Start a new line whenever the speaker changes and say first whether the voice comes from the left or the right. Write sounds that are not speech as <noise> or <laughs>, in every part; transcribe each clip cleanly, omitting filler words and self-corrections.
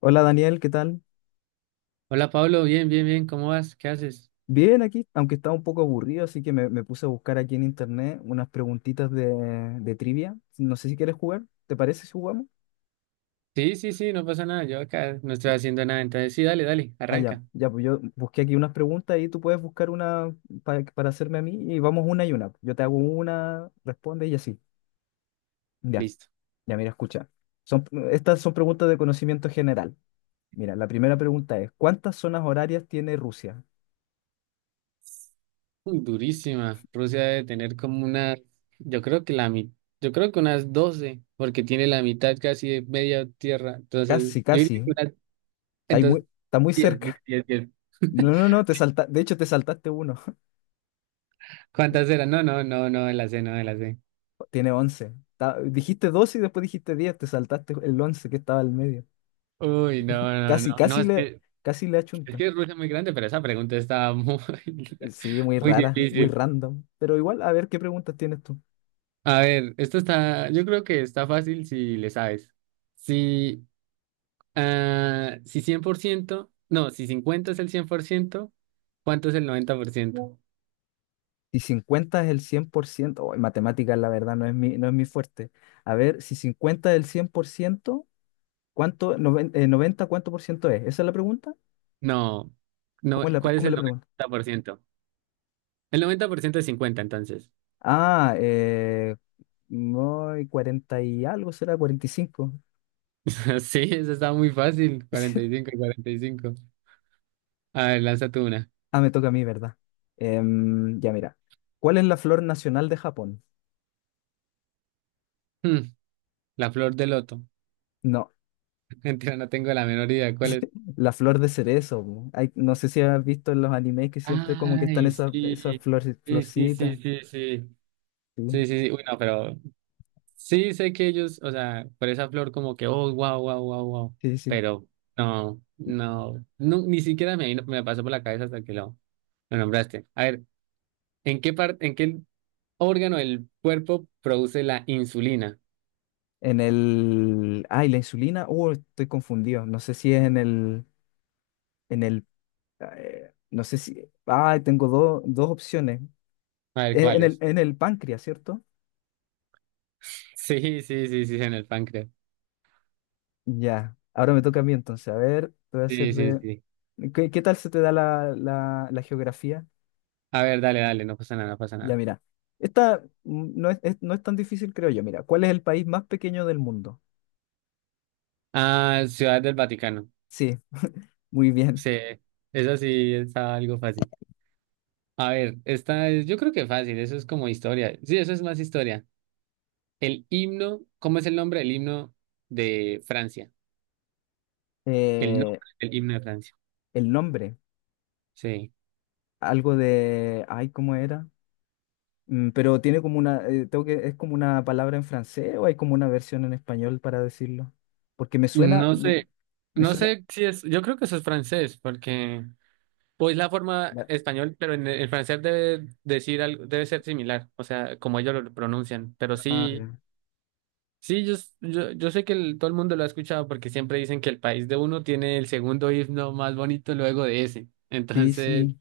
left: Hola Daniel, ¿qué tal?
right: Hola Pablo, bien, bien, bien, ¿cómo vas? ¿Qué haces?
left: Bien aquí, aunque estaba un poco aburrido, así que me puse a buscar aquí en internet unas preguntitas de trivia. No sé si quieres jugar, ¿te parece si jugamos?
right: Sí, sí, sí, no pasa nada, yo acá no estoy haciendo nada, entonces sí, dale, dale,
left: Ah, ya,
right: arranca,
left: ya, pues yo busqué aquí unas preguntas y tú puedes buscar una para hacerme a mí y vamos una y una. Yo te hago una, responde y así. Ya,
right: listo.
left: ya, mira, escucha. Son, Estas son preguntas de conocimiento general. Mira, la primera pregunta es, ¿cuántas zonas horarias tiene Rusia?
right: Uy, durísima, Rusia debe tener como una, yo creo que la mi- yo creo que unas 12, porque tiene la mitad casi de media tierra, entonces
left: Casi,
right: yo diría
left: casi,
right: que unas, entonces
left: está muy
right: 10,
left: cerca.
right: 10, 10. 10.
left: No, no, no, te salta, de hecho te saltaste uno.
right: ¿Cuántas eran? No, no, no, no, de la C, no, de la C.
left: Tiene 11. Dijiste 12 y después dijiste 10, te saltaste el 11 que estaba al medio.
right: Uy, no, no, no,
left: Casi,
right: no,
left: casi le
right: es
left: achunta.
right: que Rusia es muy grande, pero esa pregunta estaba muy, <laughs>
left: Sí, muy
right: muy
left: rara, muy
right: difícil.
left: random. Pero igual, a ver qué preguntas tienes tú.
right: A ver, esto está, yo creo que está fácil si le sabes. Si, ah, si 100%, no, si 50 es el 100%, ¿cuánto es el 90%?
left: Si 50 es el 100%, oh, en matemáticas la verdad no es mi fuerte. A ver, si 50 es el cien por ciento, ¿cuánto, 90, cuánto por ciento es? ¿Esa es la pregunta?
right: No, no, ¿cuál es
left: ¿Cómo es
right: el
left: la pregunta?
right: 90%? El 90% es 50, entonces.
left: Ah, no, 40 y algo será, 45.
right: <laughs> Sí, eso está muy fácil, cuarenta y
left: <laughs>
right: cinco y cuarenta y cinco. A ver, lanza tú una.
left: Ah, me toca a mí, ¿verdad? Ya, mira. ¿Cuál es la flor nacional de Japón?
right: Hmm, la flor de loto.
left: No,
right: <laughs> Mentira, no tengo la menor idea cuál es.
left: la flor de cerezo, po. No sé si has visto en los animes que siempre como que están
right: Ay,
left: esas
right: sí, sí, sí, sí,
left: florcitas.
right: sí, sí.
left: Sí,
right: Sí, sí, sí. Bueno, pero sí, sé que ellos, o sea, por esa flor como que, oh, wow, wow, wow, wow,
left: sí, sí.
right: pero no, no, no, ni siquiera me, vino- me pasó por la cabeza hasta que lo nombraste. A ver, ¿en qué órgano del cuerpo produce la insulina?
left: Ah, ¿la insulina? Estoy confundido. No sé si es en el... En el... no sé si... Ah, tengo dos opciones.
right: A ver, ¿cuál es?
left: En el páncreas, ¿cierto?
right: <laughs> Sí, sí, sí, sí, en el páncreas.
left: Ya. Ahora me toca a mí entonces. A ver, te voy a hacer
right: Sí, sí,
left: de...
right: sí.
left: ¿Qué tal se te da la geografía?
right: A ver, dale, dale, no pasa nada, no pasa
left: Ya,
right: nada.
left: mira, esta no es tan difícil, creo yo. Mira, ¿cuál es el país más pequeño del mundo?
right: Ah, Ciudad del Vaticano.
left: Sí, muy bien.
right: Sí, eso sí está algo fácil. A ver, esta es, yo creo que fácil, eso es como historia. Sí, eso es más historia. El himno, ¿cómo es el nombre del himno de Francia? El
left: Eh,
right: nombre del himno de Francia.
left: el nombre,
right: Sí.
left: algo de, ay, ¿cómo era? Pero tiene como una, tengo que, es como una palabra en francés o hay como una versión en español para decirlo. Porque me suena,
right: No
left: me,
right: sé,
left: me
right: no
left: suena.
right: sé si es, yo creo que eso es francés, porque pues la forma
left: la-
right: español, el francés debe decir algo, debe ser similar, o sea, como ellos lo pronuncian. Pero
left: ah, ya.
right: sí, sí, yo sé que todo el mundo lo ha escuchado porque siempre dicen que el país de uno tiene el segundo himno más bonito luego de ese.
left: Sí,
right: Entonces,
left: sí.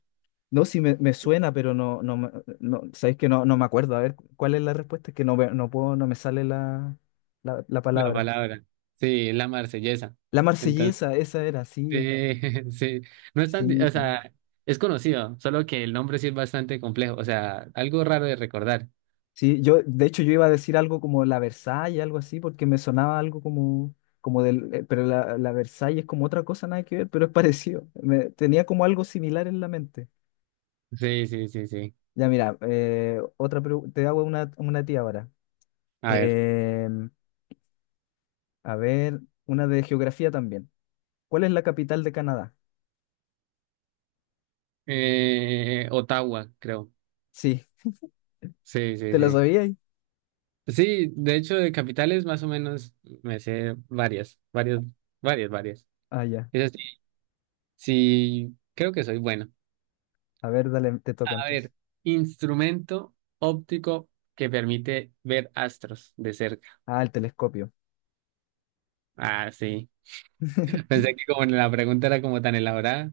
left: No, sí me suena, pero no, no, no, sabéis que no, no me acuerdo. A ver, ¿cuál es la respuesta? Es que no, no puedo, no me sale la
right: la
left: palabra.
right: palabra, sí, es la marsellesa.
left: La Marsellesa, esa era, sí,
right: Sí, <laughs> sí. No es tan, di-
left: sí,
right: o
left: po.
right: sea, es conocido, solo que el nombre sí es bastante complejo, o sea, algo raro de recordar.
left: Sí, yo, de hecho, yo iba a decir algo como la Versailles, algo así, porque me sonaba algo como, pero la Versailles es como otra cosa, nada que ver, pero es <laughs> parecido. Tenía como algo similar en la mente.
right: Sí, sí, sí, sí.
left: Ya, mira, otra te hago una tía ahora.
right: A ver.
left: Em, a ver, una de geografía también. ¿Cuál es la capital de Canadá?
right: Ottawa, creo.
left: Sí,
right: Sí,
left: ¿te
right: sí,
left: lo
right: sí.
left: sabías?
right: Sí, de hecho, de capitales más o menos me sé varias, varias, varias, varias.
left: Ah, ya.
right: Es así. Sí, creo que soy bueno.
left: A ver, dale, te toca
right: A ver,
left: entonces.
right: instrumento óptico que permite ver astros de cerca.
left: Ah, el telescopio.
right: Ah, sí.
left: <laughs>
right: Pensé que como la pregunta era como tan elaborada,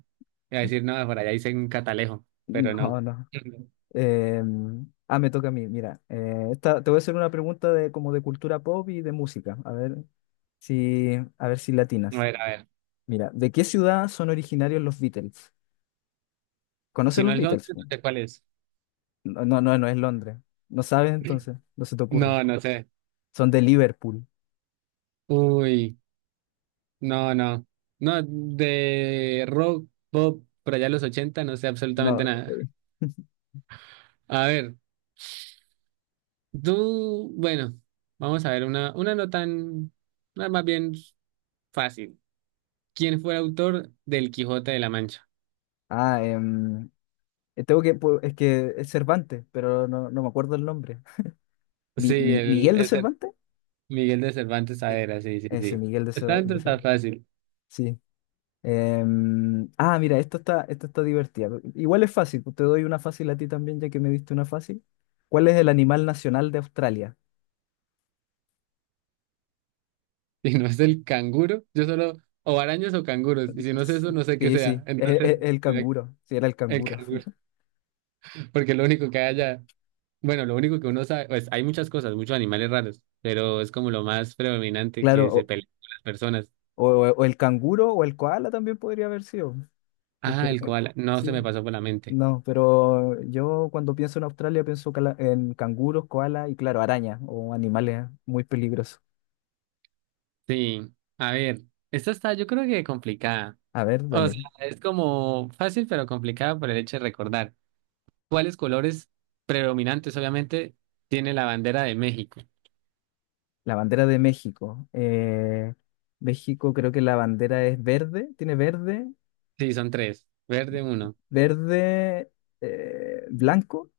right: iba a decir, no, por allá hice un catalejo, pero
left: No,
right: no.
left: no.
right: Ujú.
left: Eh, ah, me toca a mí. Mira, esta, te voy a hacer una pregunta de como de cultura pop y de música. A ver si
right: A
left: latinas.
right: ver, a ver.
left: Mira, ¿de qué ciudad son originarios los Beatles?
right: Si
left: ¿Conoces
right: no
left: los
right: es Londres,
left: Beatles,
right: no
left: po?
right: sé cuál es.
left: No, no, no, no es Londres. ¿No sabes entonces? No se te ocurre.
right: No, no sé.
left: Son de Liverpool.
right: Uy, no, no. No, de rock, pop, por allá los 80 no sé
left: No.
right: absolutamente nada.
left: <laughs>
right: A ver, tú, bueno, vamos a ver una no tan, una más bien fácil. ¿Quién fue el autor del Quijote de la Mancha?
left: Ah, tengo que, es que es Cervantes, pero no, no me acuerdo el nombre.
right: Sí, el,
left: ¿Miguel de
right: ese
left: Cervantes?
right: Miguel de Cervantes
left: Sí.
right: Saavedra, sí, sí,
left: Ese,
right: sí.
left: Miguel de
right: Está dentro,
left: Cervantes.
right: está fácil. <laughs>
left: Sí. Ah, mira, esto está divertido. Igual es fácil, pues, te doy una fácil a ti también, ya que me diste una fácil. ¿Cuál es el animal nacional de Australia?
right: Si no es el canguro, yo solo, o arañas o canguros, y si no es
left: S-
right: eso, no sé qué
left: Sí,
right: sea.
left: sí, e-
right: Entonces,
left: e- el,
right: mira,
left: canguro, sí, era el
right: el
left: canguro.
right: canguro,
left: <laughs>
right: <laughs> porque lo único que haya. Bueno, lo único que uno sabe, pues hay muchas cosas, muchos animales raros, pero es como lo más predominante
left: Claro,
right: que se
left: o,
right: pelean con las personas.
left: o- o el canguro o el koala también podría haber sido, porque
right: Ah, el
left: el-
right: koala, no se
left: sí,
right: me pasó por la mente.
left: no, pero yo cuando pienso en Australia pienso en canguros, koala y claro, araña o animales muy peligrosos.
right: Sí, a ver, esta está yo creo que complicada.
left: A ver,
right: O
left: dale.
right: sea, es como fácil, pero complicada por el hecho de recordar. ¿Cuáles colores predominantes, obviamente, tiene la bandera de México?
left: La bandera de México. México, creo que la bandera es verde, tiene verde,
right: Sí, son tres. Verde, uno.
left: verde, blanco,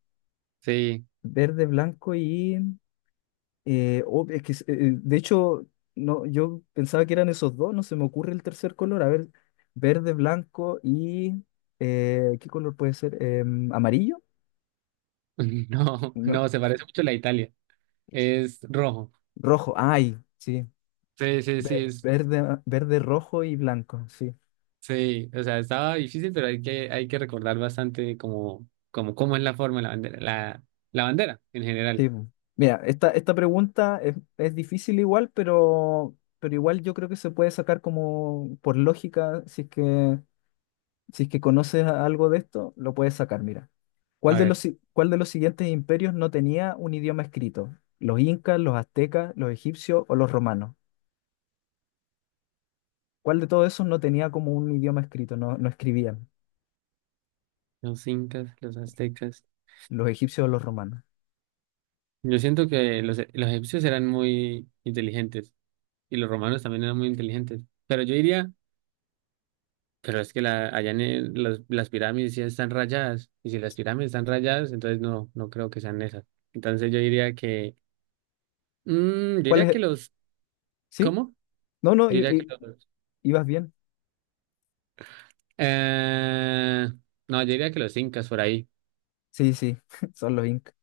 right: Sí. <laughs>
left: verde, blanco y oh, es que, de hecho, no, yo pensaba que eran esos dos, no se me ocurre el tercer color. A ver, verde, blanco y ¿qué color puede ser? ¿Amarillo?
right: No,
left: No,
right: no, se parece mucho a la de Italia. Es rojo.
left: rojo, ay, sí.
right: Sí, sí, sí,
left: ve-
right: es,
left: Verde, verde, rojo y blanco, sí.
right: sí. O sea, estaba difícil, pero hay que recordar bastante como, como, cómo es la forma de la bandera, la bandera en general.
left: Sí, po. Mira, esta pregunta es difícil igual, pero igual yo creo que se puede sacar como por lógica, si es que conoces algo de esto, lo puedes sacar, mira.
right: A ver,
left: ¿Cuál de los siguientes imperios no tenía un idioma escrito? ¿Los incas, los aztecas, los egipcios o los romanos? ¿Cuál de todos esos no tenía como un idioma escrito? No, no escribían,
right: los incas, los aztecas.
left: los egipcios o los romanos.
right: Yo siento que los egipcios eran muy inteligentes y los romanos también eran muy inteligentes. Pero yo diría... allá en las pirámides sí están rayadas. Y si las pirámides están rayadas, entonces no, no creo que sean esas. Entonces yo diría que. Yo
left: ¿Cuál
right: diría
left: es?
right: que los.
left: ¿Sí?
right: ¿Cómo?
left: No, no,
right: Yo diría que los.
left: ibas bien.
right: Eh, no, yo diría que los incas por ahí.
left: Sí, sí, <laughs> son los incas.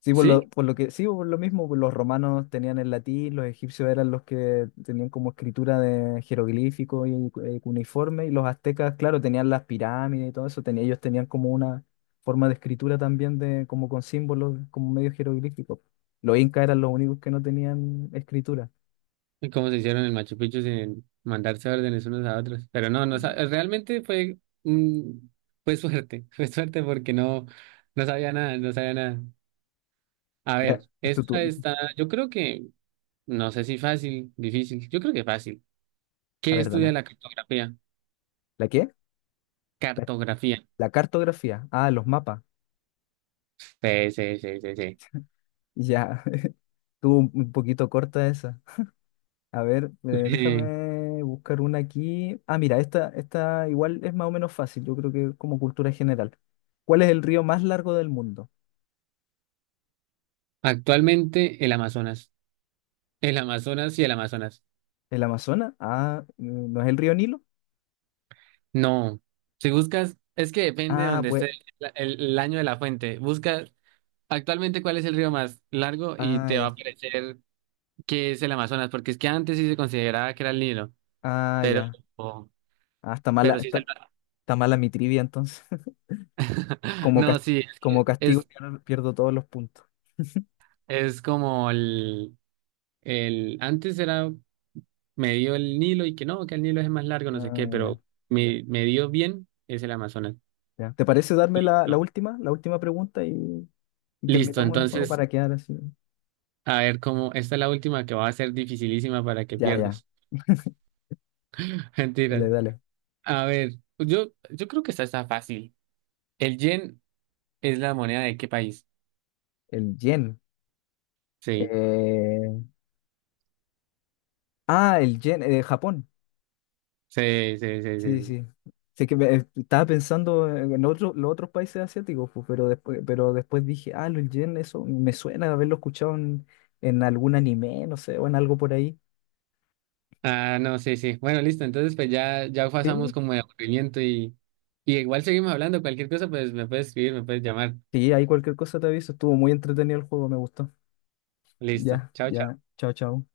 left: Sí,
right: ¿Sí?
left: sí, por lo mismo, pues, los romanos tenían el latín, los egipcios eran los que tenían como escritura de jeroglífico y cuneiforme, y los aztecas, claro, tenían las pirámides y todo eso, ellos tenían como una forma de escritura también de, como con símbolos, como medio jeroglífico. Los incas eran los únicos que no tenían escritura.
right: Y cómo se hicieron el Machu Picchu sin mandarse órdenes unos a otros. Pero no, realmente fue. mm, fue suerte. <laughs> Fue suerte porque no, no sabía nada, no sabía nada. A ver,
left: Ya, es tu
right: esta
left: turno.
right: está. Yo creo que. No sé si fácil, difícil. Yo creo que fácil.
left: A
right: ¿Qué
left: ver,
right: estudia
left: dale.
right: la cartografía?
left: ¿La qué?
right: Cartografía.
left: La cartografía. Ah, los mapas.
right: Sí, sí, sí, sí, sí.
left: Ya, <laughs> estuvo un poquito corta esa. A ver,
right: <laughs> Eh,
left: déjame buscar una aquí. Ah, mira, esta igual es más o menos fácil, yo creo que es como cultura general. ¿Cuál es el río más largo del mundo?
right: actualmente el Amazonas. El Amazonas y el Amazonas.
left: ¿El Amazonas? Ah, ¿no es el río Nilo?
right: No. Si buscas, es que depende de
left: Ah,
right: donde
left: pues,
right: esté el año de la fuente. Busca actualmente cuál es el río más largo y
left: ah,
right: te va a
left: ya,
right: aparecer que es el Amazonas, porque es que antes sí se consideraba que era el Nilo,
left: ah,
right: pero,
left: ya. Ah, está mala,
right: pero sí es el...
left: está mala mi trivia entonces. <laughs>
right: <laughs>
left: Como,
right: No,
left: cas-
right: sí, es
left: Como
right: que
left: castigo pierdo todos los puntos.
right: es como el... El, antes era me dio el Nilo y que no, que el Nilo es más largo, no sé qué,
left: Ah, ya,
right: pero me dio bien es el Amazonas.
left: ya. ¿Te parece darme la, la
right: Listo.
left: última, la última pregunta y
right: Listo,
left: terminamos el juego
right: entonces,
left: para quedar así?
right: a ver cómo, esta es la última que va a ser dificilísima para que
left: Ya, ya,
right: pierdas. <laughs> Mentiras.
left: dale, dale.
right: A ver, pues yo creo que esta está fácil. ¿El yen es la moneda de qué país?
left: El yen.
right: Sí,
left: Eh, Ah, el yen, Japón.
right: sí, sí, sí, sí.
left: Sí,
right: Sí.
left: sí. Sé que estaba pensando en los otros países asiáticos, pues, pero después, dije, ah, el yen, eso me suena de haberlo escuchado en algún anime, no sé, o en algo por ahí.
right: Ah, no, sí, sí. Bueno, listo, entonces pues ya, ya pasamos
left: Sí,
right: como de aburrimiento y igual seguimos hablando, cualquier cosa, pues me puedes escribir, me puedes llamar.
left: sí, ahí cualquier cosa te aviso. Estuvo muy entretenido el juego, me gustó.
right: Listo,
left: Ya,
right: chao,
left: ya.
right: chao.
left: Chao, chao.